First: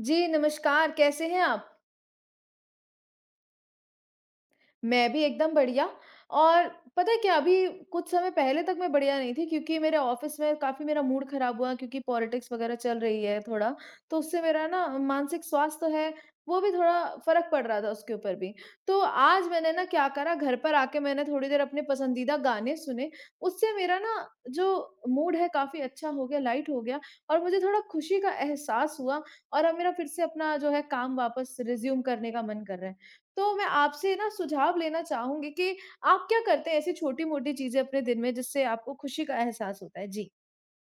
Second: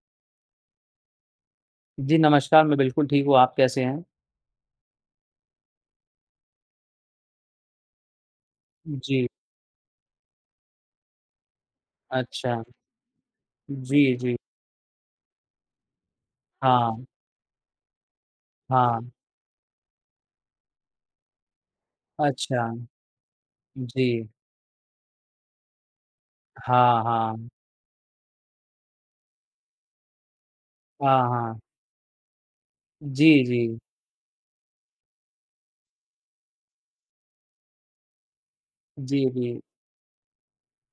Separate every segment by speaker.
Speaker 1: जी, नमस्कार, कैसे हैं आप?
Speaker 2: जी, नमस्कार। मैं बिल्कुल ठीक हूँ, आप कैसे हैं?
Speaker 1: मैं भी एकदम बढ़िया और पता है क्या अभी कुछ समय पहले तक मैं बढ़िया
Speaker 2: जी,
Speaker 1: नहीं थी क्योंकि मेरे ऑफिस में काफी मेरा मूड खराब हुआ क्योंकि पॉलिटिक्स
Speaker 2: अच्छा।
Speaker 1: वगैरह चल रही है थोड़ा।
Speaker 2: जी,
Speaker 1: तो
Speaker 2: जी।
Speaker 1: उससे मेरा ना मानसिक स्वास्थ्य तो है वो भी थोड़ा
Speaker 2: हाँ,
Speaker 1: फर्क पड़ रहा था उसके ऊपर भी। तो
Speaker 2: हाँ।
Speaker 1: आज मैंने ना क्या करा घर पर आके मैंने थोड़ी देर अपने पसंदीदा
Speaker 2: अच्छा।
Speaker 1: गाने सुने उससे मेरा ना
Speaker 2: जी।
Speaker 1: जो मूड है काफी अच्छा हो गया लाइट हो गया
Speaker 2: हाँ,
Speaker 1: और
Speaker 2: हाँ।
Speaker 1: मुझे थोड़ा खुशी का एहसास हुआ और अब मेरा फिर से अपना जो है काम
Speaker 2: हाँ,
Speaker 1: वापस
Speaker 2: हाँ।
Speaker 1: रिज्यूम करने का मन कर रहा है।
Speaker 2: जी,
Speaker 1: तो
Speaker 2: जी।
Speaker 1: मैं आपसे ना सुझाव लेना चाहूँगी कि आप क्या करते हैं ऐसी छोटी-मोटी चीज़ें अपने दिन में जिससे आपको
Speaker 2: जी,
Speaker 1: खुशी का
Speaker 2: जी।
Speaker 1: एहसास होता है? जी।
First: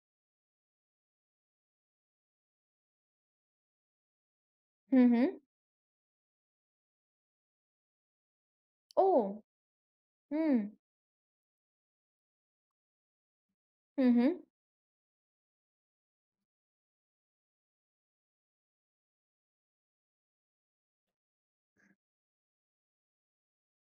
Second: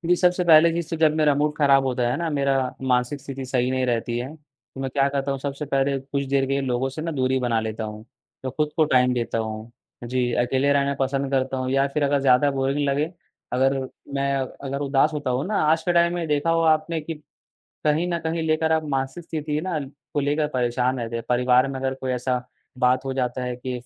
Speaker 2: जी, सबसे पहले चीज़ तो जब मेरा मूड ख़राब होता है ना, मेरा मानसिक स्थिति सही नहीं रहती है, तो मैं क्या
Speaker 1: हुँ, हुँ।
Speaker 2: करता हूँ, सबसे पहले कुछ देर के लिए लोगों से ना दूरी बना लेता हूँ, तो खुद को टाइम
Speaker 1: ओह!
Speaker 2: देता हूँ। जी,
Speaker 1: हुँ।
Speaker 2: अकेले रहना पसंद करता हूँ या फिर अगर ज़्यादा बोरिंग लगे, अगर
Speaker 1: हुँ, हुँ।
Speaker 2: मैं अगर उदास होता हूँ ना, आज के टाइम में देखा होगा आपने कि कहीं न कहीं लेकर आप मानसिक स्थिति ना को लेकर परेशान रहते हैं। परिवार में अगर कोई ऐसा बात हो जाता है कि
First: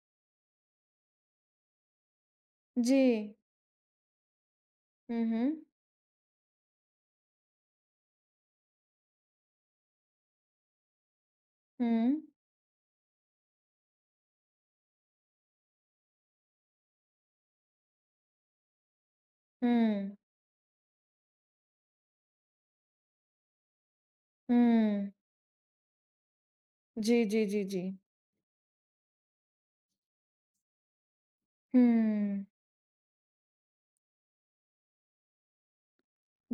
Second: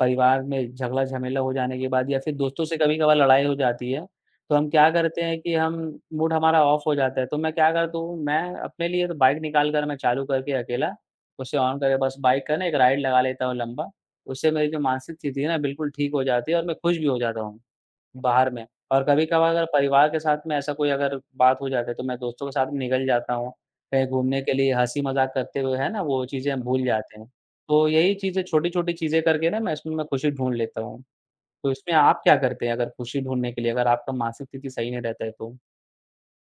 Speaker 2: परिवार में झगड़ा-झमेला हो जाने के बाद या फिर दोस्तों से
Speaker 1: जी।
Speaker 2: कभी-कभार लड़ाई हो जाती है, तो हम क्या करते
Speaker 1: हुँ,
Speaker 2: हैं कि
Speaker 1: हुँ।
Speaker 2: हम मूड हमारा ऑफ हो जाता है। तो मैं क्या करता हूँ, मैं अपने लिए तो बाइक निकाल कर मैं चालू करके अकेला, उसे ऑन करके बस
Speaker 1: हुँ।
Speaker 2: बाइक का ना एक राइड लगा लेता हूँ लंबा। उससे मेरी जो मानसिक स्थिति है ना बिल्कुल ठीक हो जाती है और मैं खुश भी हो जाता हूँ। बाहर में और कभी-कभार अगर परिवार
Speaker 1: हुँ।
Speaker 2: के साथ में ऐसा कोई अगर बात हो जाती है, तो मैं दोस्तों के साथ में निकल जाता हूँ। कहीं घूमने के लिए
Speaker 1: हुँ।
Speaker 2: हँसी-मज़ाक करते हुए, है ना, वो चीज़ें हम भूल
Speaker 1: जी,
Speaker 2: जाते हैं।
Speaker 1: जी, जी, जी।
Speaker 2: तो यही चीज़ें छोटी-छोटी चीज़ें करके ना मैं इसमें मैं खुशी ढूँढ लेता हूँ। तो इसमें आप क्या
Speaker 1: हुँ।
Speaker 2: करते हैं अगर खुशी ढूँढने के लिए अगर आपका मानसिक स्थिति सही नहीं रहता है तो?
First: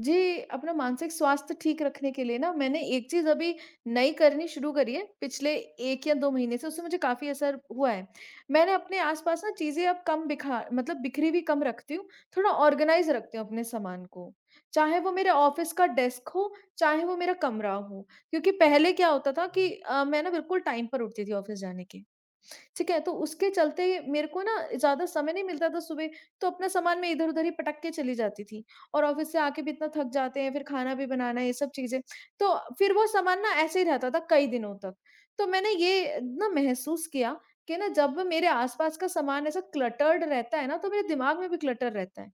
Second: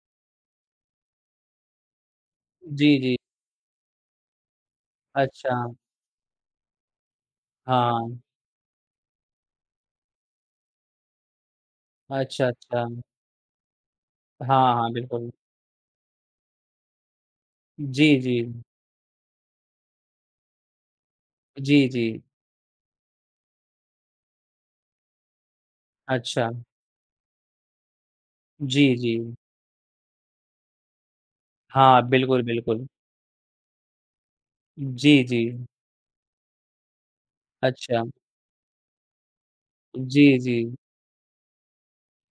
Speaker 1: जी, अपना मानसिक स्वास्थ्य ठीक रखने के लिए ना मैंने
Speaker 2: जी,
Speaker 1: एक
Speaker 2: जी।
Speaker 1: चीज़ अभी नई करनी शुरू करी है, पिछले
Speaker 2: अच्छा।
Speaker 1: 1 या 2 महीने से उससे मुझे काफ़ी असर हुआ है।
Speaker 2: हाँ।
Speaker 1: मैंने अपने आस-पास ना चीज़ें अब कम बिखा मतलब बिखरी हुई कम रखती हूँ,
Speaker 2: अच्छा,
Speaker 1: थोड़ा
Speaker 2: अच्छा।
Speaker 1: ऑर्गनाइज़ रखती हूँ अपने सामान को।
Speaker 2: हाँ, हाँ,
Speaker 1: चाहे वो
Speaker 2: बिल्कुल।
Speaker 1: मेरे ऑफ़िस का डेस्क हो, चाहे वो मेरा कमरा हो।
Speaker 2: जी, जी।
Speaker 1: क्योंकि पहले क्या होता था कि मैं ना बिल्कुल टाइम पर उठती थी ऑफ़िस जाने
Speaker 2: जी, जी।
Speaker 1: के। ठीक है, तो उसके चलते मेरे को ना ज़्यादा समय नहीं मिलता था सुबह,
Speaker 2: अच्छा।
Speaker 1: तो अपना सामान मैं इधर-उधर ही पटक के चली जाती थी
Speaker 2: जी,
Speaker 1: और
Speaker 2: जी।
Speaker 1: ऑफ़िस से आके भी इतना थक जाते हैं, फिर खाना भी बनाना है, ये सब
Speaker 2: हाँ,
Speaker 1: चीज़ें।
Speaker 2: बिल्कुल,
Speaker 1: तो
Speaker 2: बिल्कुल।
Speaker 1: फिर वो सामान ना ऐसे ही रहता था कई दिनों तक।
Speaker 2: जी, जी।
Speaker 1: तो मैंने ये ना महसूस किया कि ना
Speaker 2: अच्छा।
Speaker 1: जब मेरे आस-पास का सामान ऐसा
Speaker 2: जी,
Speaker 1: क्लटर्ड
Speaker 2: जी।
Speaker 1: रहता है ना, तो मेरे दिमाग में भी क्लटर रहता है।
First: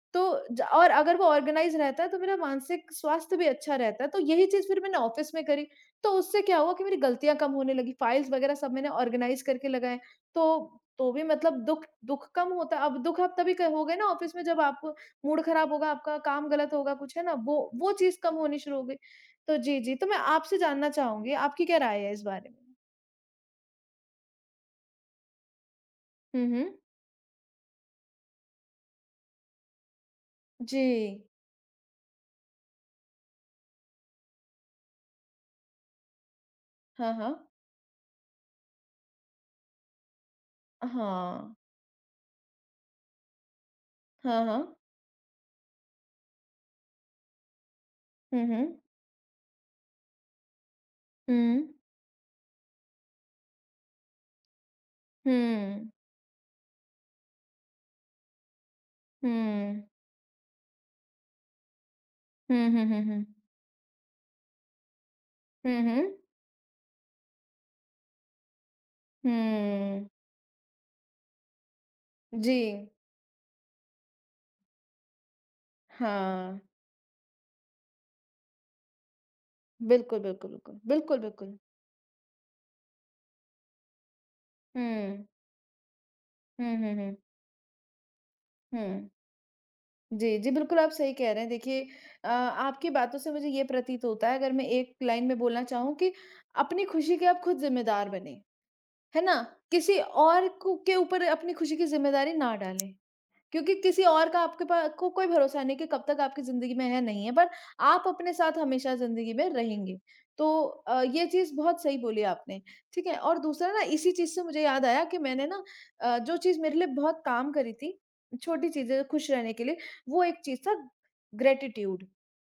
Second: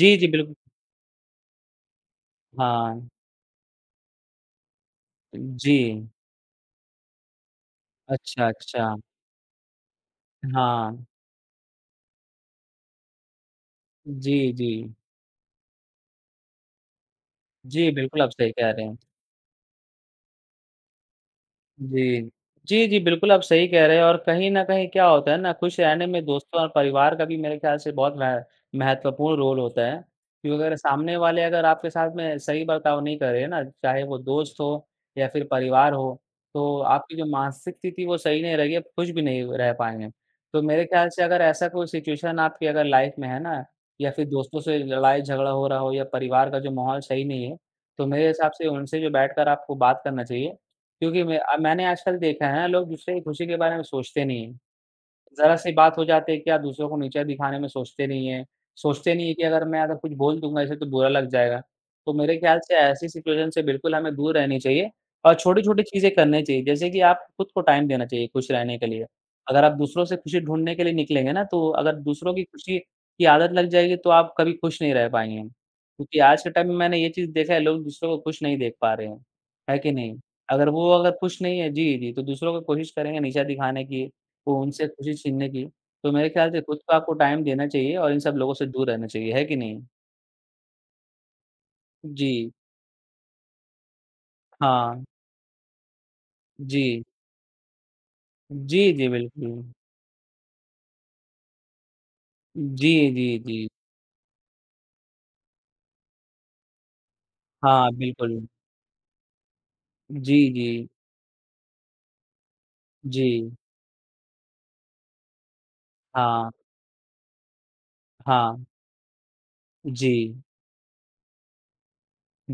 Speaker 2: जी,
Speaker 1: तो
Speaker 2: जी, बिल्कुल।
Speaker 1: ज और अगर वो ऑर्गेनाइज़ रहता है तो मेरा मानसिक
Speaker 2: हाँ,
Speaker 1: स्वास्थ्य भी अच्छा रहता है, तो यही चीज़ फिर मैंने ऑफ़िस में करी,
Speaker 2: जी।
Speaker 1: तो उससे क्या हुआ कि मेरी गलतियाँ कम होने लगी, फ़ाइल्स
Speaker 2: अच्छा,
Speaker 1: वग़ैरह सब मैंने
Speaker 2: अच्छा।
Speaker 1: ऑर्गेनाइज़ करके लगाए, तो
Speaker 2: हाँ।
Speaker 1: तो भी मतलब दुःख दुःख कम होता है। अब दुःख आप तभी क होगे ना ऑफ़िस
Speaker 2: जी,
Speaker 1: में जब
Speaker 2: जी।
Speaker 1: आप मूड ख़राब होगा, आपका काम गलत होगा कुछ, है ना? वो
Speaker 2: जी,
Speaker 1: वो चीज़
Speaker 2: बिल्कुल आप
Speaker 1: कम
Speaker 2: सही
Speaker 1: होनी
Speaker 2: कह
Speaker 1: शुरू हो
Speaker 2: रहे
Speaker 1: गई।
Speaker 2: हैं।
Speaker 1: तो जी, जी, तो मैं आपसे जानना चाहूँगी, आपकी क्या राय है इस
Speaker 2: जी।
Speaker 1: बारे में?
Speaker 2: जी, जी, बिल्कुल आप सही कह रहे हैं और कहीं न कहीं क्या होता है ना, खुश रहने में
Speaker 1: हुँ,
Speaker 2: दोस्तों और
Speaker 1: हुँ।
Speaker 2: परिवार का भी मेरे ख़्याल से बहुत मह महत्वपूर्ण रोल होता है। क्योंकि अगर
Speaker 1: जी।
Speaker 2: सामने वाले अगर आपके साथ में सही बर्ताव नहीं कर रहे हैं ना, चाहे वो दोस्त हो या फिर परिवार हो, तो
Speaker 1: हाँ,
Speaker 2: आपकी जो
Speaker 1: हाँ।
Speaker 2: मानसिक स्थिति वो सही नहीं रहेगी, आप खुश भी नहीं रह पाएँगे। तो मेरे ख़्याल से अगर
Speaker 1: हाँ।
Speaker 2: ऐसा कोई सिचुएशन आपकी अगर लाइफ़ में है ना, या फिर
Speaker 1: हाँ,
Speaker 2: दोस्तों
Speaker 1: हाँ।
Speaker 2: से लड़ाई-झगड़ा हो रहा हो या परिवार का जो माहौल सही नहीं है, तो मेरे
Speaker 1: हुँ,
Speaker 2: हिसाब
Speaker 1: हुँ।
Speaker 2: से उनसे जो बैठकर आपको बात करना चाहिए क्योंकि
Speaker 1: हुँ।
Speaker 2: मैंने आजकल देखा है ना लोग दूसरे की खुशी के बारे में सोचते नहीं ज़रा-सी
Speaker 1: हुँ।
Speaker 2: बात हो जाती है कि आप दूसरों को नीचा दिखाने में सोचते नहीं हैं। सोचते नहीं है कि अगर मैं
Speaker 1: हुँ।
Speaker 2: अगर कुछ बोल दूँगा इसे तो बुरा लग जाएगा। तो मेरे ख्याल
Speaker 1: हुँ,
Speaker 2: से
Speaker 1: हुँ, हुँ,
Speaker 2: ऐसी
Speaker 1: हुँ।
Speaker 2: सिचुएशन से बिल्कुल हमें दूर रहनी चाहिए और छोटी-छोटी
Speaker 1: हुँ,
Speaker 2: चीज़ें
Speaker 1: हुँ।
Speaker 2: करनी चाहिए। जैसे कि आप खुद को टाइम देना चाहिए खुश रहने के लिए। अगर आप दूसरों
Speaker 1: हुँ।
Speaker 2: से खुशी ढूँढने के लिए निकलेंगे ना, तो अगर दूसरों की
Speaker 1: जी।
Speaker 2: खुशी की आदत लग जाएगी तो आप कभी खुश नहीं रह पाएँगे। क्योंकि आज के
Speaker 1: हाँ।
Speaker 2: टाइम में मैंने ये चीज़ देखा है लोग दूसरों को खुश नहीं देख पा रहे हैं। है कि नहीं?
Speaker 1: बिल्कुल, बिल्कुल,
Speaker 2: अगर
Speaker 1: बिल्कुल।
Speaker 2: वो अगर
Speaker 1: बिल्कुल,
Speaker 2: खुश
Speaker 1: बिल्कुल।
Speaker 2: नहीं है जी, जी, तो दूसरों को कोशिश करेंगे नीचा दिखाने की। फ़ोन से खुशी
Speaker 1: हुँ।
Speaker 2: छीनने की, तो मेरे ख़्याल से
Speaker 1: हुँ,
Speaker 2: खुद को
Speaker 1: हुँ,
Speaker 2: आपको
Speaker 1: हुँ।
Speaker 2: टाइम देना चाहिए और इन सब लोगों से दूर रहना
Speaker 1: हुँ।
Speaker 2: चाहिए, है कि नहीं?
Speaker 1: जी, जी, बिल्कुल आप सही कह रहे हैं। देखिए
Speaker 2: जी,
Speaker 1: आपकी बातों से मुझे ये प्रतीत होता है अगर मैं एक
Speaker 2: हाँ,
Speaker 1: लाइन में बोलना चाहूँ कि
Speaker 2: जी।
Speaker 1: अपनी खुशी के आप खुद ज़िम्मेदार बनें,
Speaker 2: जी, जी,
Speaker 1: है ना?
Speaker 2: बिल्कुल।
Speaker 1: किसी और को के ऊपर अपनी खुशी की ज़िम्मेदारी ना
Speaker 2: जी,
Speaker 1: डालें।
Speaker 2: जी, जी।
Speaker 1: क्योंकि किसी और का आपके पास को कोई भरोसा नहीं कि कब तक आपकी ज़िंदगी में है, नहीं है, पर
Speaker 2: हाँ,
Speaker 1: आप अपने
Speaker 2: बिल्कुल।
Speaker 1: साथ हमेशा ज़िंदगी में रहेंगे।
Speaker 2: जी,
Speaker 1: तो
Speaker 2: जी,
Speaker 1: ये चीज़ बहुत सही बोली आपने, ठीक है?
Speaker 2: जी।
Speaker 1: और दूसरा ना इसी चीज़ से मुझे याद आया कि मैंने ना जो
Speaker 2: हाँ,
Speaker 1: चीज़ मेरे लिए बहुत काम करी थी,
Speaker 2: हाँ।
Speaker 1: छोटी चीज़ें खुश रहने के लिए,
Speaker 2: जी।
Speaker 1: वो एक चीज़ था ग्रैटिट्यूड।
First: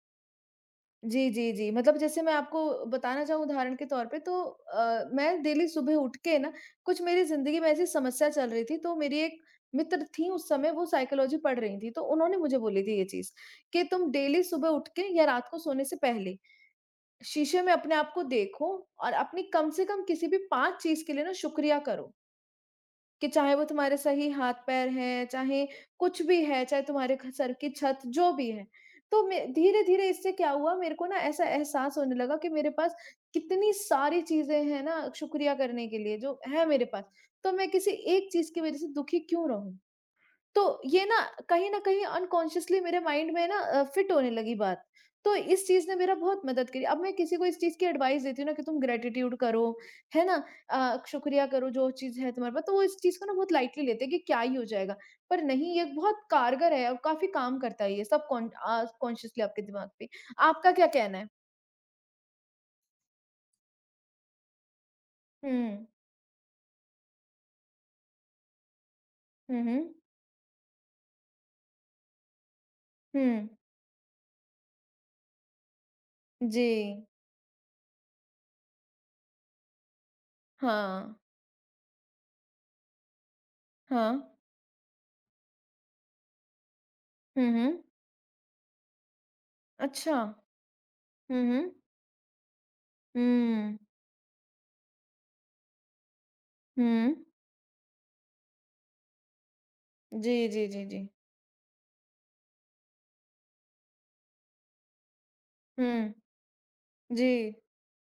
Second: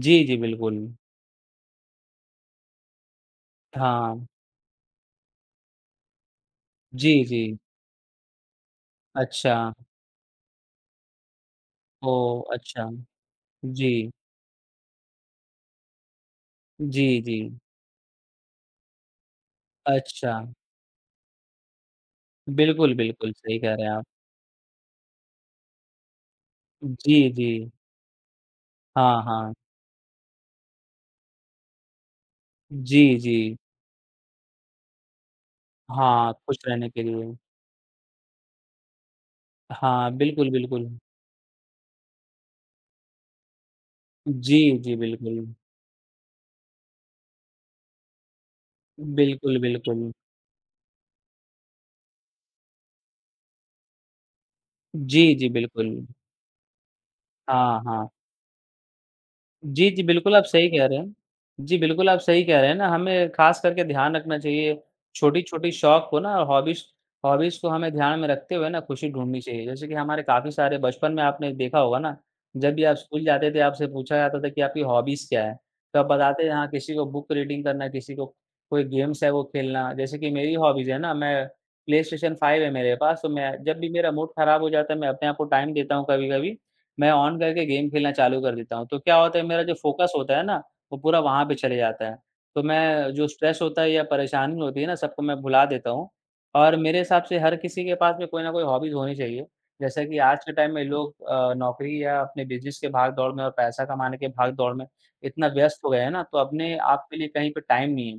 Speaker 2: जी, जी, बिल्कुल।
Speaker 1: जी, जी, जी। मतलब जैसे मैं आपको बताना चाहूँ उदाहरण के तौर पे
Speaker 2: हाँ।
Speaker 1: तो मैं डेली सुबह उठ के ना कुछ
Speaker 2: जी,
Speaker 1: मेरी
Speaker 2: जी।
Speaker 1: ज़िंदगी में ऐसी समस्या चल रही थी तो मेरी एक
Speaker 2: अच्छा।
Speaker 1: मित्र थी उस समय वो साइकोलॉजी पढ़ रही थी तो उन्होंने
Speaker 2: ओह!
Speaker 1: मुझे बोली
Speaker 2: अच्छा।
Speaker 1: थी ये चीज़ कि
Speaker 2: जी।
Speaker 1: तुम डेली सुबह उठ के या रात को सोने से पहले
Speaker 2: जी, जी।
Speaker 1: शीशे में अपने आप को देखो और अपनी कम से कम किसी
Speaker 2: अच्छा।
Speaker 1: भी 5 चीज़ के लिए ना शुक्रिया करो।
Speaker 2: बिल्कुल,
Speaker 1: कि
Speaker 2: बिल्कुल,
Speaker 1: चाहे
Speaker 2: सही
Speaker 1: वो
Speaker 2: कह रहे हैं
Speaker 1: तुम्हारे
Speaker 2: आप।
Speaker 1: सही हाथ-पैर हैं, चाहे कुछ भी है, चाहे
Speaker 2: जी,
Speaker 1: तुम्हारे घ
Speaker 2: जी।
Speaker 1: सर की छत, जो भी है।
Speaker 2: हाँ,
Speaker 1: तो मैं
Speaker 2: हाँ।
Speaker 1: धीरे-धीरे इससे क्या हुआ मेरे को ना ऐसा एहसास होने लगा कि मेरे पास
Speaker 2: जी, जी।
Speaker 1: कितनी सारी चीज़ें हैं ना शुक्रिया करने के लिए
Speaker 2: हाँ,
Speaker 1: जो
Speaker 2: खुश
Speaker 1: है मेरे
Speaker 2: रहने के
Speaker 1: पास,
Speaker 2: लिए।
Speaker 1: तो मैं किसी एक चीज़ की वज़ह से दुखी क्यों रहूँ?
Speaker 2: हाँ, बिल्कुल,
Speaker 1: तो
Speaker 2: बिल्कुल।
Speaker 1: ये ना कहीं न कहीं अनकॉन्शियसली मेरे माइंड में ना फिट होने लगी
Speaker 2: जी,
Speaker 1: बात।
Speaker 2: जी,
Speaker 1: तो
Speaker 2: बिल्कुल।
Speaker 1: इस चीज़ ने मेरा बहुत मदद करी। अब मैं किसी को इस चीज़ की एडवाइस देती हूँ ना कि तुम ग्रैटिट्यूड
Speaker 2: बिल्कुल,
Speaker 1: करो,
Speaker 2: बिल्कुल।
Speaker 1: है ना? शुक्रिया करो जो चीज़ है तुम्हारे पास, तो वो इस चीज़ को ना बहुत लाइटली लेते हैं कि क्या ही हो जाएगा।
Speaker 2: जी,
Speaker 1: पर
Speaker 2: जी,
Speaker 1: नहीं, ये
Speaker 2: बिल्कुल।
Speaker 1: बहुत कारगर है और काफ़ी काम
Speaker 2: हाँ,
Speaker 1: करता है ये
Speaker 2: हाँ।
Speaker 1: सब कॉन्शियसली आपके
Speaker 2: जी,
Speaker 1: दिमाग
Speaker 2: जी,
Speaker 1: पे।
Speaker 2: बिल्कुल आप सही
Speaker 1: आपका
Speaker 2: कह
Speaker 1: क्या
Speaker 2: रहे हैं।
Speaker 1: कहना है?
Speaker 2: जी, बिल्कुल आप सही कह रहे हैं ना, हमें ख़ास करके ध्यान रखना चाहिए, छोटी-छोटी
Speaker 1: हुँ।
Speaker 2: शौक को ना और हॉबीज़ हॉबीज़ को हमें ध्यान में रखते हुए ना खुशी ढूँढनी
Speaker 1: हुँ,
Speaker 2: चाहिए। जैसे
Speaker 1: हुँ।
Speaker 2: कि हमारे काफ़ी सारे बचपन में आपने देखा होगा ना, जब भी आप स्कूल
Speaker 1: हुँ।
Speaker 2: जाते थे आपसे पूछा जाता था कि आपकी हॉबीज़ क्या है? तो आप बताते थे
Speaker 1: जी।
Speaker 2: हाँ, किसी को बुक रीडिंग करना, किसी को कोई गेम्स है वो खेलना। जैसे कि मेरी हॉबीज़ है ना,
Speaker 1: हाँ।
Speaker 2: मैं प्लेस्टेशन 5 है मेरे पास तो मैं जब भी मेरा
Speaker 1: हाँ।
Speaker 2: मूड ख़राब हो जाता है, मैं अपने आप को टाइम देता हूँ कभी-कभी मैं ऑन
Speaker 1: हुँ,
Speaker 2: करके
Speaker 1: हुँ।
Speaker 2: गेम खेलना चालू कर देता हूँ, तो क्या होता है मेरा जो फ़ोकस
Speaker 1: अच्छा।
Speaker 2: होता है ना, वो पूरा वहाँ
Speaker 1: हुँ,
Speaker 2: पे
Speaker 1: हुँ।
Speaker 2: चले जाता है। तो मैं जो स्ट्रेस
Speaker 1: हुँ।
Speaker 2: होता है या परेशानी होती है ना, सबको मैं भुला देता हूँ और मेरे
Speaker 1: हुँ।
Speaker 2: हिसाब से हर किसी के पास में कोई ना कोई हॉबीज़ होनी चाहिए। जैसे कि
Speaker 1: जी,
Speaker 2: आज के
Speaker 1: जी,
Speaker 2: टाइम में
Speaker 1: जी, जी।
Speaker 2: लोग नौकरी या अपने बिज़नेस के भाग-दौड़ में और पैसा कमाने के भाग-दौड़ में इतना व्यस्त हो गए हैं
Speaker 1: हुँ।
Speaker 2: ना, तो अपने आप के लिए
Speaker 1: जी।
Speaker 2: कहीं पे टाइम नहीं है।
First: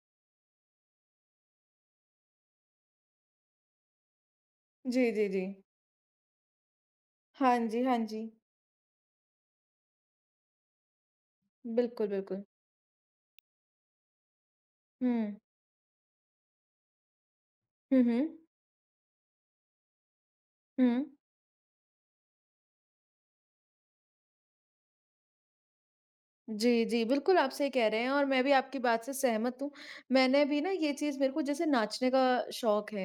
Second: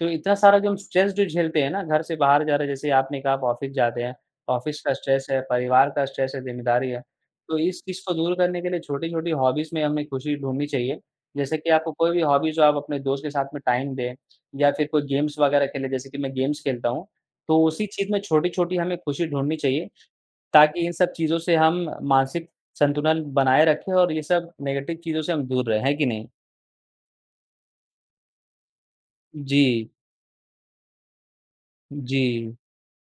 Speaker 2: तो इतना सारा जो हम स्ट्रेस जो झेलते हैं ना, घर से बाहर जा रहे हैं, जैसे आपने कहा आप ऑफ़िस जाते हैं, ऑफ़िस का
Speaker 1: जी,
Speaker 2: स्ट्रेस
Speaker 1: जी,
Speaker 2: है,
Speaker 1: जी।
Speaker 2: परिवार का स्ट्रेस है, ज़िम्मेदारी है। तो
Speaker 1: हाँ
Speaker 2: इस
Speaker 1: जी, हाँ
Speaker 2: चीज़ को
Speaker 1: जी।
Speaker 2: दूर करने के लिए छोटी-छोटी हॉबीज़ में हमें खुशी ढूँढनी चाहिए। जैसे कि आपको
Speaker 1: बिल्कुल,
Speaker 2: कोई भी
Speaker 1: बिल्कुल।
Speaker 2: हॉबी जो आप अपने दोस्त के साथ में टाइम दें या फिर कोई
Speaker 1: हुँ।
Speaker 2: गेम्स वगैरह खेलें, जैसे कि मैं गेम्स खेलता हूँ। तो उसी
Speaker 1: हुँ,
Speaker 2: चीज़ में
Speaker 1: हुँ।
Speaker 2: छोटी-छोटी हमें खुशी ढूँढनी चाहिए, ताकि
Speaker 1: हुँ।
Speaker 2: इन सब चीज़ों से हम मानसिक संतुलन बनाए रखें और ये सब नेगेटिव चीज़ों से हम दूर रहें, है कि नहीं?
Speaker 1: जी, जी। बिल्कुल, आप सही कह रहे हैं और मैं भी आपकी बात से सहमत हूँ।
Speaker 2: जी,
Speaker 1: मैंने भी ना ये चीज़ मेरे को जैसे नाचने
Speaker 2: जी।
Speaker 1: का शौक है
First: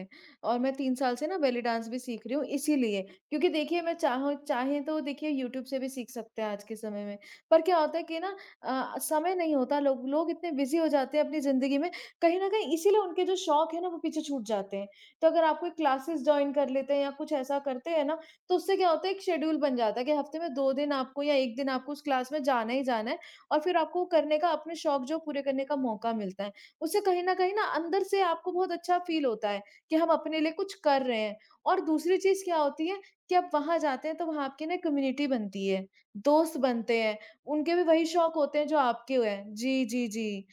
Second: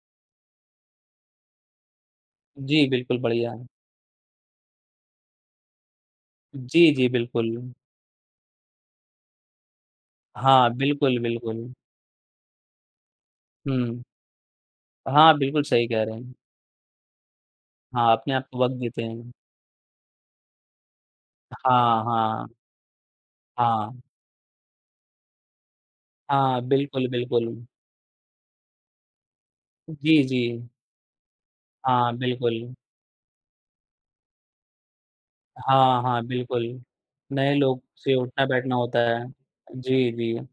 Speaker 1: और मैं 3 साल से ना बेली डांस भी सीख रही हूँ
Speaker 2: जी,
Speaker 1: इसीलिए।
Speaker 2: बिल्कुल
Speaker 1: क्योंकि
Speaker 2: बढ़िया।
Speaker 1: देखिए मैं चाहूँ चाहें तो देखिए यूट्यूब से भी सीख सकते हैं आज के
Speaker 2: जी,
Speaker 1: समय
Speaker 2: जी,
Speaker 1: में।
Speaker 2: बिल्कुल।
Speaker 1: पर क्या होता है कि ना समय नहीं होता लोग लोग इतने
Speaker 2: हाँ,
Speaker 1: बिज़ी हो जाते
Speaker 2: बिल्कुल,
Speaker 1: हैं अपनी
Speaker 2: बिल्कुल।
Speaker 1: ज़िंदगी में, कहीं न कहीं इसीलिए उनके जो शौक है ना वो
Speaker 2: हुँ।
Speaker 1: पीछे छूट जाते हैं। तो
Speaker 2: हाँ,
Speaker 1: अगर आप
Speaker 2: बिल्कुल
Speaker 1: कोई
Speaker 2: सही कह रहे
Speaker 1: क्लासेस
Speaker 2: हैं।
Speaker 1: जॉइन कर लेते हैं या कुछ ऐसा करते हैं
Speaker 2: हाँ,
Speaker 1: ना,
Speaker 2: अपने आप
Speaker 1: तो
Speaker 2: को वक़्त
Speaker 1: उससे क्या
Speaker 2: देते
Speaker 1: होता है एक
Speaker 2: हैं।
Speaker 1: शेड्यूल बन जाता है कि हफ़्ते में 2 दिन आपको या 1 दिन आपको उस
Speaker 2: हाँ,
Speaker 1: क्लास में
Speaker 2: हाँ,
Speaker 1: जाना ही जाना है। और फिर
Speaker 2: हाँ।
Speaker 1: आपको करने का अपने शौक जो पूरे करने का मौका मिलता है।
Speaker 2: हाँ,
Speaker 1: उससे
Speaker 2: बिल्कुल,
Speaker 1: कहीं न
Speaker 2: बिल्कुल।
Speaker 1: कहीं ना अंदर से आपको बहुत अच्छा फ़ील होता है कि हम
Speaker 2: जी, जी।
Speaker 1: अपने लिए कुछ कर रहे हैं। और
Speaker 2: हाँ,
Speaker 1: दूसरी चीज़ क्या
Speaker 2: बिल्कुल।
Speaker 1: होती है कि आप वहाँ जाते हैं तो वहाँ आपकी ना कम्युनिटी बनती है,
Speaker 2: हाँ, हाँ,
Speaker 1: दोस्त
Speaker 2: बिल्कुल।
Speaker 1: बनते हैं,
Speaker 2: नए
Speaker 1: उनके
Speaker 2: लोग
Speaker 1: भी वही
Speaker 2: से
Speaker 1: शौक होते हैं
Speaker 2: उठना-बैठना
Speaker 1: जो
Speaker 2: होता
Speaker 1: आपके
Speaker 2: है।
Speaker 1: हुए हैं। जी, जी,
Speaker 2: जी, जी।
Speaker 1: जी।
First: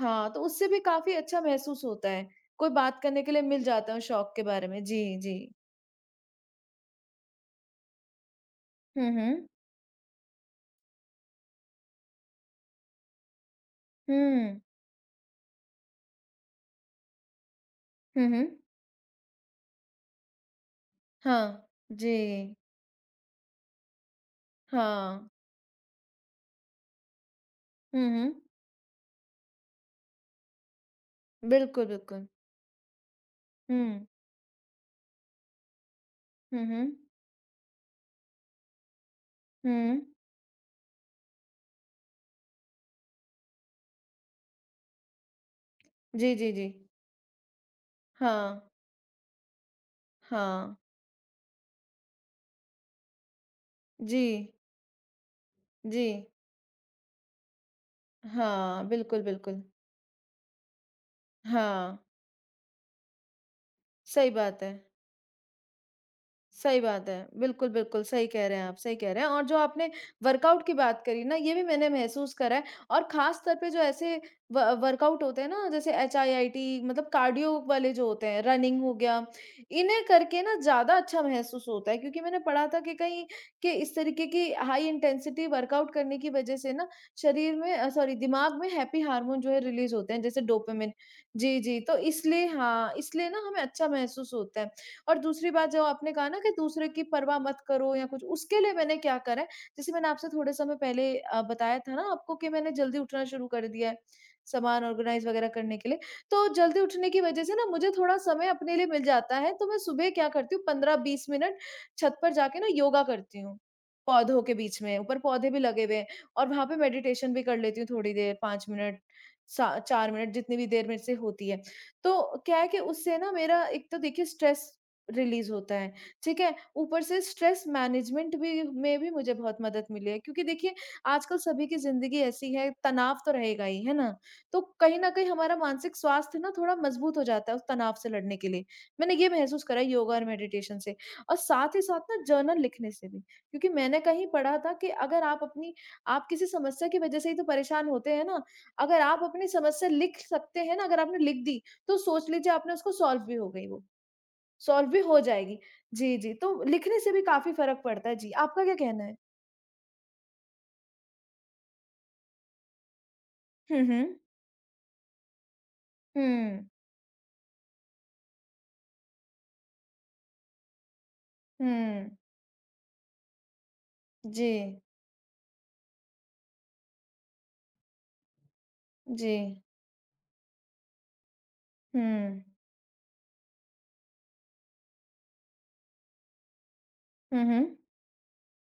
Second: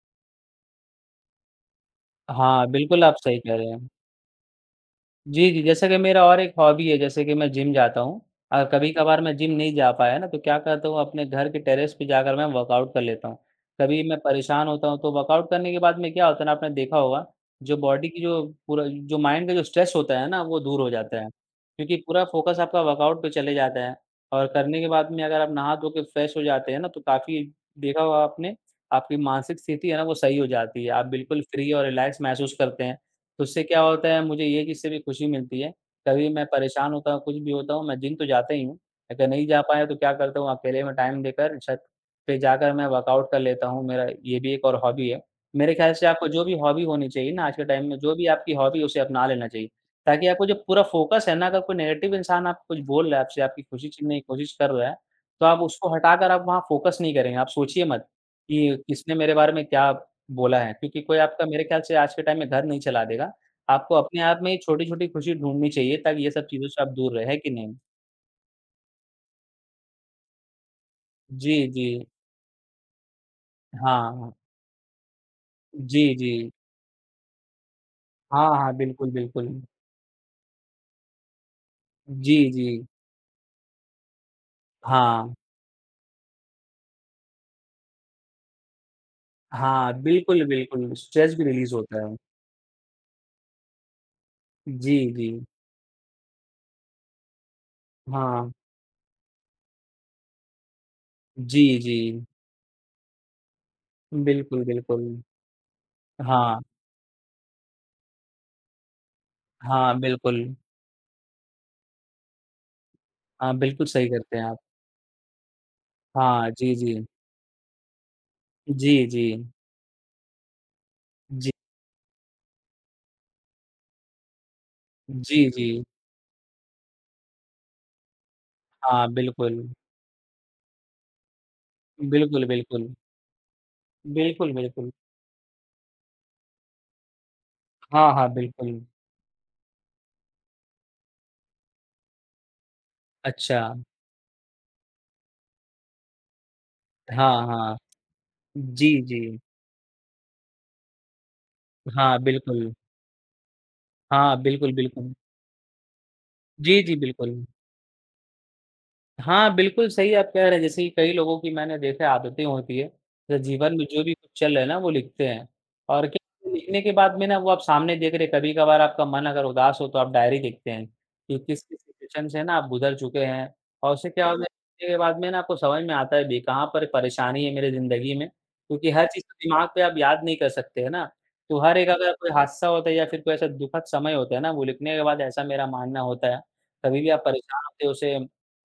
Speaker 1: हाँ, तो उससे भी काफ़ी अच्छा महसूस होता है।
Speaker 2: हाँ,
Speaker 1: कोई बात
Speaker 2: बिल्कुल आप
Speaker 1: करने के
Speaker 2: सही
Speaker 1: लिए
Speaker 2: कह
Speaker 1: मिल
Speaker 2: रहे हैं।
Speaker 1: जाता है उस शौक के बारे में। जी,
Speaker 2: जी,
Speaker 1: जी।
Speaker 2: जी। जैसे कि मेरा और एक हॉबी है, जैसे कि मैं जिम जाता हूँ और
Speaker 1: हुँ,
Speaker 2: कभी-कभार मैं
Speaker 1: हुँ।
Speaker 2: जिम नहीं जा पाया ना, तो क्या करता हूँ अपने घर के टेरेस पे जाकर मैं वर्कआउट कर लेता हूँ। कभी मैं
Speaker 1: हुँ।
Speaker 2: परेशान होता हूँ तो वर्कआउट करने के बाद में क्या होता है ना, आपने देखा होगा जो बॉडी की
Speaker 1: हुँ,
Speaker 2: जो
Speaker 1: हुँ।
Speaker 2: पूरा जो माइंड का जो स्ट्रेस होता है ना, वो दूर हो जाता है।
Speaker 1: हाँ।
Speaker 2: क्योंकि पूरा
Speaker 1: जी।
Speaker 2: फ़ोकस आपका वर्कआउट पे चले जाता है और करने के बाद में
Speaker 1: हाँ।
Speaker 2: अगर आप नहा धो के फ्रेश हो जाते हैं ना, तो काफ़ी देखा
Speaker 1: हुँ,
Speaker 2: होगा
Speaker 1: हुँ।
Speaker 2: आपने, आपकी मानसिक स्थिति है ना, वो सही हो जाती है। आप बिल्कुल फ्री और
Speaker 1: बिल्कुल,
Speaker 2: रिलैक्स
Speaker 1: बिल्कुल।
Speaker 2: महसूस करते हैं। तो उससे क्या
Speaker 1: हुँ।
Speaker 2: होता है मुझे ये किस्से भी खुशी मिलती है। कभी मैं
Speaker 1: हुँ, हुँ।
Speaker 2: परेशान होता हूँ, कुछ भी होता हूँ, मैं जिम तो जाता ही हूँ। अगर नहीं जा पाया तो
Speaker 1: हुँ।
Speaker 2: क्या करता हूँ अकेले में टाइम देकर छत पे जाकर मैं वर्कआउट कर लेता हूँ। मेरा ये भी एक और हॉबी है। मेरे ख़्याल से आपको
Speaker 1: जी,
Speaker 2: जो
Speaker 1: जी,
Speaker 2: भी
Speaker 1: जी।
Speaker 2: हॉबी होनी चाहिए ना आज के टाइम में जो भी आपकी
Speaker 1: हाँ,
Speaker 2: हॉबी है उसे अपना लेना चाहिए। ताकि आपको जो
Speaker 1: हाँ।
Speaker 2: पूरा फ़ोकस है ना अगर कोई नेगेटिव इंसान आपको कुछ बोल रहा है आपसे, आपकी खुशी छीनने की
Speaker 1: जी,
Speaker 2: कोशिश कर रहा है, तो आप उसको
Speaker 1: जी।
Speaker 2: हटाकर आप वहाँ फ़ोकस नहीं करेंगे। आप सोचिए मत कि
Speaker 1: हाँ,
Speaker 2: किसने
Speaker 1: बिल्कुल,
Speaker 2: मेरे बारे
Speaker 1: बिल्कुल।
Speaker 2: में क्या बोला है, क्योंकि कोई आपका मेरे ख़्याल से
Speaker 1: हाँ,
Speaker 2: आज के टाइम में घर नहीं चला देगा। आपको अपने
Speaker 1: सही
Speaker 2: आप में
Speaker 1: बात है।
Speaker 2: छोटी-छोटी खुशी ढूँढनी चाहिए ताकि ये सब चीज़ों
Speaker 1: सही
Speaker 2: से आप
Speaker 1: बात
Speaker 2: दूर
Speaker 1: है।
Speaker 2: रहें, है कि
Speaker 1: बिल्कुल,
Speaker 2: नहीं?
Speaker 1: बिल्कुल, सही कह रहे हैं आप, सही कह रहे हैं और जो आपने वर्कआउट की बात करी ना, ये
Speaker 2: जी,
Speaker 1: भी
Speaker 2: जी।
Speaker 1: मैंने महसूस करा है और ख़ास तौर पे जो ऐसे
Speaker 2: हाँ।
Speaker 1: व वर्कआउट होते हैं ना, जैसे
Speaker 2: जी, जी।
Speaker 1: एचआईआईटी मतलब कार्डियो वाले जो होते हैं,
Speaker 2: हाँ, हाँ,
Speaker 1: रनिंग हो
Speaker 2: बिल्कुल,
Speaker 1: गया,
Speaker 2: बिल्कुल।
Speaker 1: इन्हें करके ना ज़्यादा अच्छा महसूस होता है क्योंकि
Speaker 2: जी,
Speaker 1: मैंने
Speaker 2: जी।
Speaker 1: पढ़ा था कि कहीं कि इस तरीके की हाई
Speaker 2: हाँ।
Speaker 1: इंटेंसिटी वर्कआउट करने की वज़ह से ना सॉरी दिमाग में हैप्पी हार्मोन जो है रिलीज़
Speaker 2: हाँ,
Speaker 1: होते हैं, जैसे
Speaker 2: बिल्कुल, बिल्कुल।
Speaker 1: डोपामाइन।
Speaker 2: स्ट्रेस भी
Speaker 1: जी,
Speaker 2: रिलीज़
Speaker 1: जी, तो
Speaker 2: होता है।
Speaker 1: इसलिए हाँ, इसलिए ना हमें अच्छा महसूस होता है।
Speaker 2: जी,
Speaker 1: और
Speaker 2: जी।
Speaker 1: दूसरी बात जो आपने कहा ना कि दूसरे की परवाह मत करो या कुछ,
Speaker 2: हाँ।
Speaker 1: उसके लिए मैंने क्या करा है, जैसे मैंने आपसे थोड़े समय पहले
Speaker 2: जी,
Speaker 1: बताया था
Speaker 2: जी।
Speaker 1: ना आपको कि मैंने जल्दी उठना शुरू कर दिया है,
Speaker 2: बिल्कुल,
Speaker 1: सामान
Speaker 2: बिल्कुल।
Speaker 1: ऑर्गनाइज़ वगैरह करने के लिए। तो
Speaker 2: हाँ।
Speaker 1: जल्दी उठने की वजह से ना मुझे थोड़ा समय अपने लिए मिल जाता है, तो मैं
Speaker 2: हाँ,
Speaker 1: सुबह क्या
Speaker 2: बिल्कुल।
Speaker 1: करती हूँ 15-20 मिनट छत पर जाके ना योगा करती
Speaker 2: हाँ,
Speaker 1: हूँ,
Speaker 2: बिल्कुल सही करते
Speaker 1: पौधों
Speaker 2: हैं
Speaker 1: के
Speaker 2: आप।
Speaker 1: बीच में, ऊपर पौधे भी लगे हुए हैं और
Speaker 2: हाँ,
Speaker 1: वहाँ
Speaker 2: जी,
Speaker 1: पे
Speaker 2: जी।
Speaker 1: मेडिटेशन भी कर लेती हूँ थोड़ी देर 5
Speaker 2: जी,
Speaker 1: मिनट,
Speaker 2: जी।
Speaker 1: सा 4 मिनट जितनी भी देर मेरे से होती
Speaker 2: जी।
Speaker 1: है। तो क्या है कि उससे ना मेरा एक तो देखिए स्ट्रेस
Speaker 2: जी,
Speaker 1: रिलीज़
Speaker 2: जी।
Speaker 1: होता है, ठीक है? ऊपर से स्ट्रेस मैनेजमेंट भी में
Speaker 2: हाँ,
Speaker 1: भी मुझे बहुत
Speaker 2: बिल्कुल।
Speaker 1: मदद मिली है क्योंकि देखिए आजकल सभी की ज़िंदगी
Speaker 2: बिल्कुल,
Speaker 1: ऐसी है,
Speaker 2: बिल्कुल।
Speaker 1: तनाव तो रहेगा ही, है ना?
Speaker 2: बिल्कुल,
Speaker 1: तो
Speaker 2: बिल्कुल।
Speaker 1: कहीं न कहीं हमारा मानसिक स्वास्थ्य ना थोड़ा मजबूत हो जाता है उस तनाव से
Speaker 2: हाँ, हाँ,
Speaker 1: लड़ने के लिए।
Speaker 2: बिल्कुल।
Speaker 1: मैंने ये महसूस करा है योगा और मेडिटेशन से और साथ ही साथ ना जर्नल लिखने से भी
Speaker 2: अच्छा,
Speaker 1: क्योंकि मैंने कहीं पढ़ा था कि अगर आप अपनी आप किसी समस्या की वज़ह से ही तो
Speaker 2: हाँ, हाँ।
Speaker 1: परेशान होते हैं ना,
Speaker 2: जी,
Speaker 1: अगर आप
Speaker 2: जी।
Speaker 1: अपनी समस्या लिख सकते हैं ना, अगर आपने लिख दी, तो
Speaker 2: हाँ,
Speaker 1: सोच लीजिए
Speaker 2: बिल्कुल।
Speaker 1: आपने उसको सॉल्व भी हो गई वो।
Speaker 2: हाँ, बिल्कुल,
Speaker 1: सॉल्व भी
Speaker 2: बिल्कुल।
Speaker 1: हो जाएगी। जी, जी, तो
Speaker 2: जी, जी,
Speaker 1: लिखने से भी
Speaker 2: बिल्कुल।
Speaker 1: काफ़ी फ़र्क पड़ता है। जी, आपका क्या कहना है?
Speaker 2: हाँ, बिल्कुल सही आप कह रहे हैं। जैसे कि कई लोगों की मैंने देखा है आदतें होती है, जो जीवन में
Speaker 1: हुँ,
Speaker 2: जो
Speaker 1: हुँ।
Speaker 2: भी कुछ चल रहा है ना वो लिखते हैं और क्या
Speaker 1: हुँ,
Speaker 2: लिखने के बाद में ना वो आप सामने देख रहे हैं, कभी-कभार आपका मन अगर उदास हो तो आप डायरी लिखते हैं, कि किस-किस
Speaker 1: हुँ।
Speaker 2: सिचुएशन से ना आप गुज़र चुके हैं और उससे क्या होता है
Speaker 1: जी,
Speaker 2: लिखने के बाद में ना आपको समझ में आता है भी कहाँ पर परेशानी है मेरी ज़िंदगी में, क्योंकि हर चीज़
Speaker 1: जी।
Speaker 2: को दिमाग पे आप याद नहीं कर सकते है ना। तो हर एक अगर कोई
Speaker 1: हुँ।
Speaker 2: हादसा होता है या फिर कोई ऐसा दुखद समय होता है ना, वो लिखने के बाद ऐसा मेरा मानना होता है, कभी भी आप
Speaker 1: हुँ,
Speaker 2: परेशान
Speaker 1: हुँ।
Speaker 2: होते हो उसे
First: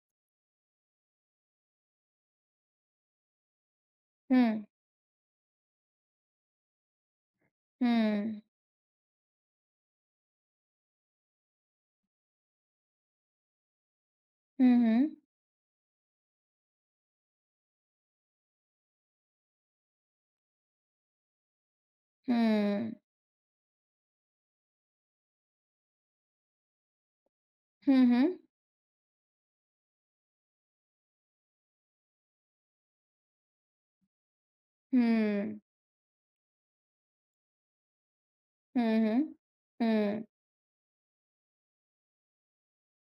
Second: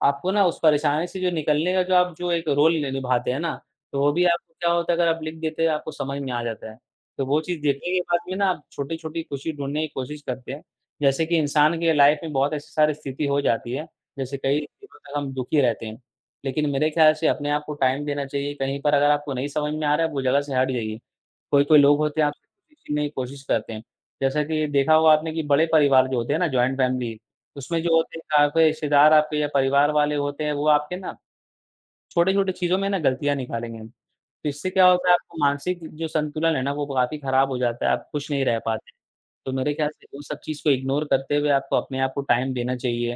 Speaker 2: आपको ना उस परेशानी से जो निकलने का जो आप जो एक रोल नि निभाते हैं ना, तो वो भी आपको
Speaker 1: हुँ,
Speaker 2: क्या होता है अगर आप लिख देते हैं आपको समझ में आ जाता है। तो वो चीज़ देखने के बाद में
Speaker 1: हुँ।
Speaker 2: ना आप छोटी-छोटी खुशी ढूँढने की कोशिश करते हैं। जैसे कि इंसान के लाइफ़ में बहुत ऐसी सारी स्थिति हो जाती है, जैसे कई
Speaker 1: हुँ,
Speaker 2: दिनों
Speaker 1: हुँ।
Speaker 2: तक हम दुखी रहते हैं। लेकिन मेरे ख़्याल से अपने आप को टाइम देना चाहिए, कहीं पर अगर आपको नहीं समझ में आ रहा है, वो जगह से हट जाइए। कोई-कोई लोग होते हैं आपसे खुद
Speaker 1: हुँ।
Speaker 2: सीखने की कोशिश करते हैं। जैसा कि देखा होगा आपने कि बड़े परिवार जो होते हैं ना जॉइंट फैमिली, उसमें जो
Speaker 1: हुँ,
Speaker 2: होते
Speaker 1: हुँ।
Speaker 2: हैं आपके रिश्तेदार आपके या परिवार वाले होते हैं वो आपके ना छोटे-छोटे चीज़ों में ना गलतियाँ निकालेंगे। तो इससे क्या होता है आपको
Speaker 1: हुँ।
Speaker 2: मानसिक जो संतुलन है ना वो काफ़ी खराब हो जाता है, आप खुश नहीं रह पाते।
Speaker 1: हुँ, हुँ।
Speaker 2: तो मेरे ख्याल से वो
Speaker 1: हुँ।
Speaker 2: सब चीज़ को इग्नोर करते हुए आपको अपने आप को टाइम देना चाहिए।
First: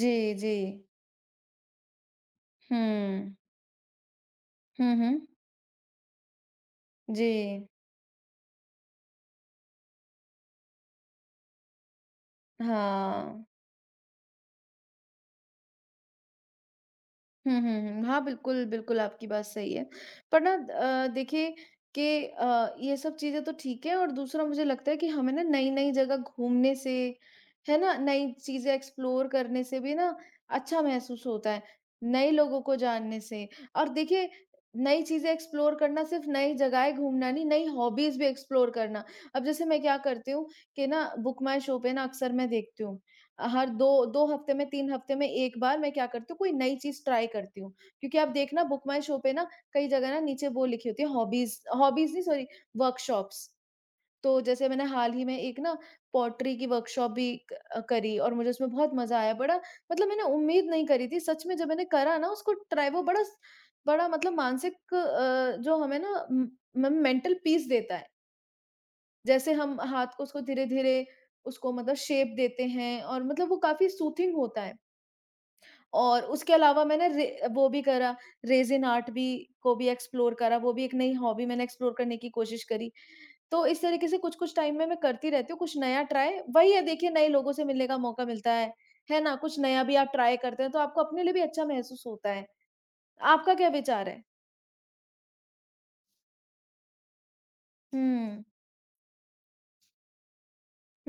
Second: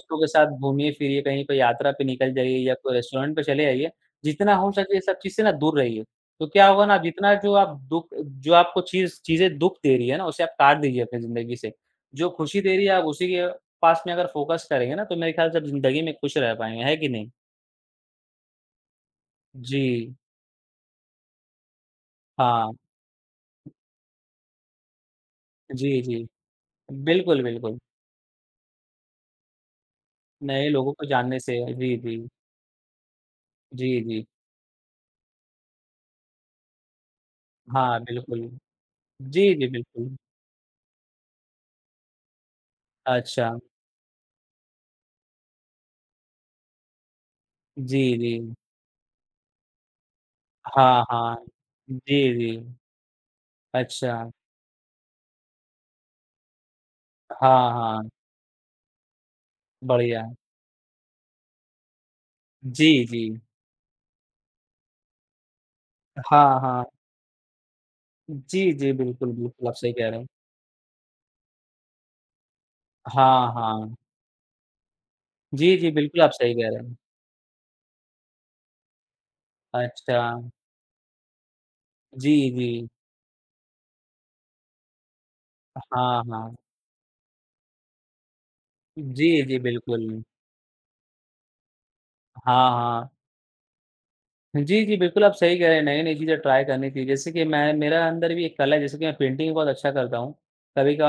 Speaker 1: जी,
Speaker 2: के साथ
Speaker 1: जी।
Speaker 2: घूमिए-फिरिए कहीं पे यात्रा पे निकल जाइए या कोई
Speaker 1: हुँ।
Speaker 2: रेस्टोरेंट पे चले आइए। जितना हो सके
Speaker 1: हुँ,
Speaker 2: ये सब
Speaker 1: हुँ।
Speaker 2: चीज़ से ना दूर रहिए। तो क्या होगा ना
Speaker 1: जी,
Speaker 2: जितना जो आप दुःख जो आपको चीज़ें दुःख दे रही है ना उसे आप काट दीजिए अपनी ज़िंदगी से। जो खुशी दे रही है आप उसी
Speaker 1: हाँ।
Speaker 2: के पास में अगर फ़ोकस करेंगे ना तो मेरे ख्याल से आप ज़िंदगी में खुश रह पाएँगे, है कि नहीं?
Speaker 1: हुँ, हुँ, हुँ। हाँ, बिल्कुल, बिल्कुल आपकी बात सही है।
Speaker 2: जी।
Speaker 1: पर ना देखिए कि
Speaker 2: हाँ।
Speaker 1: ये सब चीज़ें तो ठीक है और दूसरा मुझे लगता है कि हमें ना
Speaker 2: जी,
Speaker 1: नई-नई जगह
Speaker 2: जी।
Speaker 1: घूमने से,
Speaker 2: बिल्कुल, बिल्कुल।
Speaker 1: है ना? नई चीज़ें एक्सप्लोर करने से भी ना
Speaker 2: नए
Speaker 1: अच्छा
Speaker 2: लोगों को
Speaker 1: महसूस
Speaker 2: जानने
Speaker 1: होता
Speaker 2: से
Speaker 1: है,
Speaker 2: जी, जी।
Speaker 1: नए लोगों को जानने से।
Speaker 2: जी,
Speaker 1: और
Speaker 2: जी।
Speaker 1: देखिए नई चीज़ें एक्सप्लोर करना सिर्फ़ नई जगहें घूमना नहीं, नई
Speaker 2: हाँ,
Speaker 1: हॉबीज़ भी
Speaker 2: बिल्कुल।
Speaker 1: एक्सप्लोर करना। अब
Speaker 2: जी,
Speaker 1: जैसे
Speaker 2: जी,
Speaker 1: मैं क्या
Speaker 2: बिल्कुल।
Speaker 1: करती हूँ कि ना बुक माय शो पे ना अक्सर मैं देखती हूँ
Speaker 2: अच्छा,
Speaker 1: हर 2 हफ्ते में 3 हफ्ते में 1 बार मैं क्या करती हूँ, कोई नई चीज़ ट्राई करती हूँ।
Speaker 2: जी,
Speaker 1: क्योंकि आप
Speaker 2: जी।
Speaker 1: देखना बुक माई शो पे ना कई जगह ना नीचे वो लिखी होती
Speaker 2: हाँ,
Speaker 1: है
Speaker 2: हाँ।
Speaker 1: हॉबीज़ हॉबीज़ नहीं
Speaker 2: जी,
Speaker 1: सॉरी
Speaker 2: जी।
Speaker 1: वर्कशॉप्स।
Speaker 2: अच्छा।
Speaker 1: तो जैसे मैंने हाल ही में एक ना पॉटरी की वर्कशॉप भी
Speaker 2: हाँ, हाँ,
Speaker 1: करी और मुझे उसमें बहुत मज़ा आया। बड़ा मतलब मैंने
Speaker 2: बढ़िया।
Speaker 1: उम्मीद नहीं करी थी। सच में जब मैंने करा ना उसको
Speaker 2: जी,
Speaker 1: ट्राई वो
Speaker 2: जी।
Speaker 1: बड़ा मतलब मानसिक जो हमें ना उम,
Speaker 2: हाँ, हाँ।
Speaker 1: म मेंटल पीस देता है।
Speaker 2: जी, जी, बिल्कुल,
Speaker 1: जैसे
Speaker 2: बिल्कुल, आप
Speaker 1: हम
Speaker 2: सही
Speaker 1: हाथ
Speaker 2: कह रहे
Speaker 1: को
Speaker 2: हैं।
Speaker 1: उसको धीरे-धीरे उसको मतलब शेप देते हैं और
Speaker 2: हाँ,
Speaker 1: मतलब वो काफ़ी
Speaker 2: हाँ।
Speaker 1: सूथिंग होता है।
Speaker 2: जी, जी, बिल्कुल,
Speaker 1: और
Speaker 2: आप
Speaker 1: उसके
Speaker 2: सही कह
Speaker 1: अलावा
Speaker 2: रहे हैं।
Speaker 1: मैंने रे वो भी करा रेज़िन आर्ट भी को भी
Speaker 2: अच्छा।
Speaker 1: एक्सप्लोर करा, वो भी एक नई हॉबी मैंने एक्सप्लोर करने की
Speaker 2: जी,
Speaker 1: कोशिश
Speaker 2: जी।
Speaker 1: करी। तो इस तरीके से कुछ-कुछ टाइम में मैं करती रहती हूँ, कुछ नया
Speaker 2: हाँ,
Speaker 1: ट्राई
Speaker 2: हाँ।
Speaker 1: वही है देखिए नए लोगों से मिलने का मौका मिलता है
Speaker 2: जी,
Speaker 1: ना?
Speaker 2: जी,
Speaker 1: कुछ नया भी
Speaker 2: बिल्कुल।
Speaker 1: आप ट्राई करते हैं तो आपको अपने लिए भी अच्छा महसूस होता है।
Speaker 2: हाँ, हाँ।
Speaker 1: आपका क्या विचार है?
Speaker 2: जी, जी, बिल्कुल आप सही कह रहे हैं, नई-नई चीज़ें ट्राई करनी चाहिए, जैसे कि मैं मेरा अंदर
Speaker 1: हुँ।
Speaker 2: भी एक कला है, जैसे कि मैं पेंटिंग बहुत अच्छा करता हूँ।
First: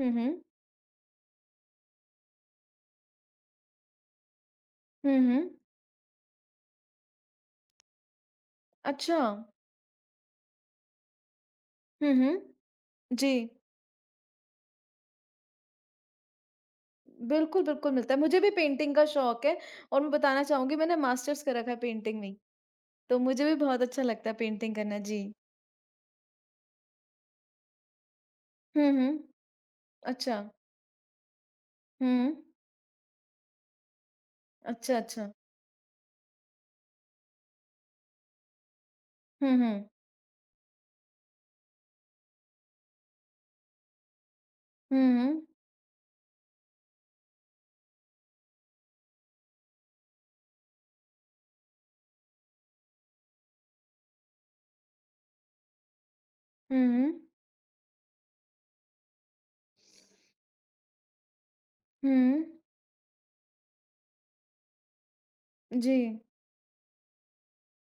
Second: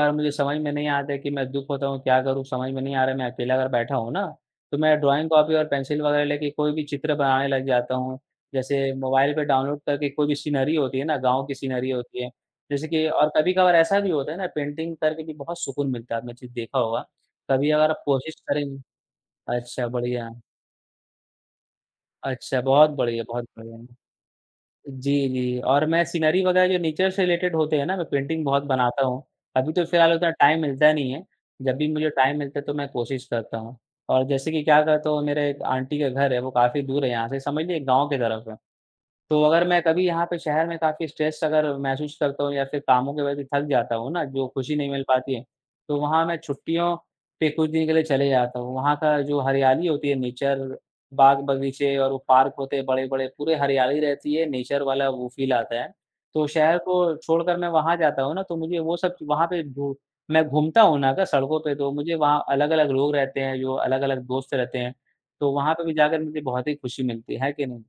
Speaker 1: हुँ,
Speaker 2: मुझे
Speaker 1: हुँ।
Speaker 2: समझ में नहीं आता है कि मैं दुःख होता हूँ, क्या करूँ समझ में नहीं आ रहा है, मैं अकेला अगर बैठा हूँ ना, तो मैं
Speaker 1: हुँ,
Speaker 2: ड्राइंग
Speaker 1: हुँ।
Speaker 2: कॉपी और पेंसिल वगैरह लेके कोई भी चित्र बनाने लग जाता हूँ। जैसे
Speaker 1: अच्छा।
Speaker 2: मोबाइल पे डाउनलोड करके कोई भी सीनरी होती है ना, गाँव की सीनरी
Speaker 1: हुँ,
Speaker 2: होती है,
Speaker 1: हुँ।
Speaker 2: जैसे कि और
Speaker 1: जी।
Speaker 2: कभी-कभार ऐसा भी होता है ना, पेंटिंग करके भी बहुत सुकून मिलता है, आपने चीज़ देखा होगा।
Speaker 1: बिल्कुल,
Speaker 2: कभी अगर
Speaker 1: बिल्कुल
Speaker 2: आप
Speaker 1: मिलता है।
Speaker 2: कोशिश
Speaker 1: मुझे भी
Speaker 2: करेंगे
Speaker 1: पेंटिंग का शौक है
Speaker 2: अच्छा,
Speaker 1: और मैं
Speaker 2: बढ़िया।
Speaker 1: बताना चाहूँगी मैंने मास्टर्स कर रखा है पेंटिंग में।
Speaker 2: अच्छा, बहुत
Speaker 1: तो
Speaker 2: बढ़िया,
Speaker 1: मुझे
Speaker 2: बहुत
Speaker 1: भी
Speaker 2: बढ़िया।
Speaker 1: बहुत अच्छा लगता है पेंटिंग करना। जी।
Speaker 2: जी, जी। और मैं सीनरी वगैरह जो नेचर से रिलेटेड होते हैं ना, मैं पेंटिंग बहुत
Speaker 1: हुँ,
Speaker 2: बनाता
Speaker 1: हुँ।
Speaker 2: हूँ। अभी तो फिलहाल उतना
Speaker 1: अच्छा।
Speaker 2: टाइम मिलता नहीं है, जब भी मुझे
Speaker 1: हुँ।
Speaker 2: टाइम मिलता है तो मैं कोशिश करता हूँ। और जैसे कि क्या
Speaker 1: अच्छा,
Speaker 2: करता हूँ
Speaker 1: अच्छा।
Speaker 2: मेरे एक आंटी का घर है, वो काफ़ी दूर है यहाँ से, समझ लीजिए गाँव की तरफ है। तो
Speaker 1: हुँ,
Speaker 2: अगर मैं
Speaker 1: हुँ।
Speaker 2: कभी यहाँ पे शहर में काफ़ी स्ट्रेस अगर महसूस करता हूँ या फिर कामों की वजह से थक जाता हूँ ना, जो खुशी नहीं मिल
Speaker 1: हुँ,
Speaker 2: पाती है,
Speaker 1: हुँ।
Speaker 2: तो वहाँ मैं छुट्टियों पे कुछ दिन के लिए चले जाता हूँ। वहाँ का जो हरियाली होती है, नेचर, बाग-बगीचे और वो पार्क होते हैं बड़े-बड़े, पूरे हरियाली रहती है, नेचर वाला वो फ़ील आता है। तो शहर
Speaker 1: हुँ,
Speaker 2: को
Speaker 1: हुँ।
Speaker 2: छोड़कर मैं वहाँ जाता हूँ ना, तो मुझे वो सब वहाँ पे घू मैं घूमता हूँ ना अगर सड़कों पे, तो मुझे वहाँ
Speaker 1: हुँ।
Speaker 2: अलग-अलग लोग रहते हैं, जो अलग-अलग दोस्त रहते हैं। तो वहाँ पे भी
Speaker 1: जी।
Speaker 2: जाकर मुझे बहुत ही खुशी मिलती है कि नहीं?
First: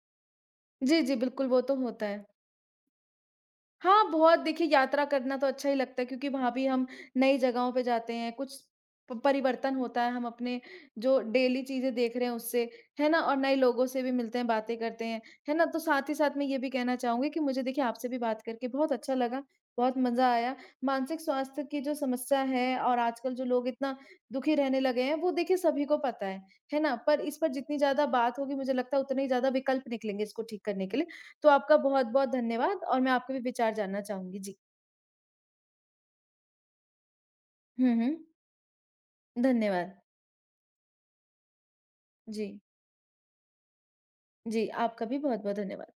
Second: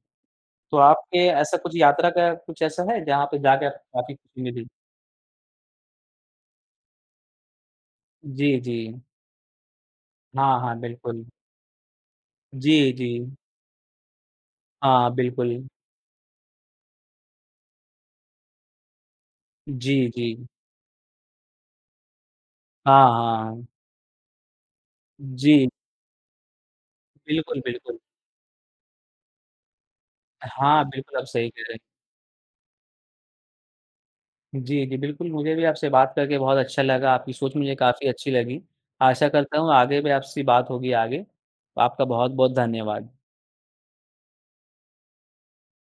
Speaker 2: तो
Speaker 1: जी, जी,
Speaker 2: आपके
Speaker 1: बिल्कुल
Speaker 2: ऐसा
Speaker 1: वो तो
Speaker 2: कुछ
Speaker 1: होता
Speaker 2: यात्रा
Speaker 1: है।
Speaker 2: का कुछ ऐसा है जहाँ पे जाके आपको
Speaker 1: हाँ,
Speaker 2: काफ़ी
Speaker 1: बहुत
Speaker 2: खुशी मिली?
Speaker 1: देखिए यात्रा करना तो अच्छा ही लगता है क्योंकि वहाँ भी हम नई जगहों पे जाते हैं,
Speaker 2: जी,
Speaker 1: कुछ
Speaker 2: जी।
Speaker 1: प परिवर्तन होता है, हम
Speaker 2: हाँ,
Speaker 1: अपने
Speaker 2: हाँ,
Speaker 1: जो
Speaker 2: बिल्कुल।
Speaker 1: डेली चीज़ें देख रहे हैं उससे,
Speaker 2: जी, जी।
Speaker 1: है ना? और नए लोगों से भी मिलते हैं, बातें करते
Speaker 2: हाँ,
Speaker 1: हैं,
Speaker 2: बिल्कुल।
Speaker 1: है ना? तो साथ ही साथ मैं ये भी कहना चाहूँगी कि मुझे देखिए आपसे भी बात करके बहुत अच्छा लगा,
Speaker 2: जी,
Speaker 1: बहुत
Speaker 2: जी।
Speaker 1: मज़ा आया। मानसिक स्वास्थ्य की जो समस्या है और
Speaker 2: हाँ,
Speaker 1: आजकल जो
Speaker 2: हाँ।
Speaker 1: लोग इतना दुखी रहने लगे हैं, वो देखिए
Speaker 2: जी,
Speaker 1: सभी को पता है ना? पर इस पर
Speaker 2: बिल्कुल,
Speaker 1: जितनी
Speaker 2: बिल्कुल।
Speaker 1: ज़्यादा बात होगी मुझे लगता है उतने ही ज़्यादा विकल्प निकलेंगे इसको ठीक
Speaker 2: हाँ,
Speaker 1: करने के लिए।
Speaker 2: बिल्कुल आप सही
Speaker 1: तो
Speaker 2: कह रहे
Speaker 1: आपका
Speaker 2: हैं।
Speaker 1: बहुत-बहुत धन्यवाद और मैं आपके भी विचार जानना चाहूँगी। जी।
Speaker 2: जी, जी, बिल्कुल मुझे भी आपसे बात करके बहुत अच्छा लगा, आपकी सोच मुझे
Speaker 1: हुँ,
Speaker 2: काफ़ी
Speaker 1: हुँ।
Speaker 2: अच्छी लगी। आशा करता हूँ
Speaker 1: धन्यवाद।
Speaker 2: आगे भी आपसे बात होगी आगे। आपका बहुत-बहुत
Speaker 1: जी,
Speaker 2: धन्यवाद।
Speaker 1: जी, आपका भी बहुत-बहुत धन्यवाद।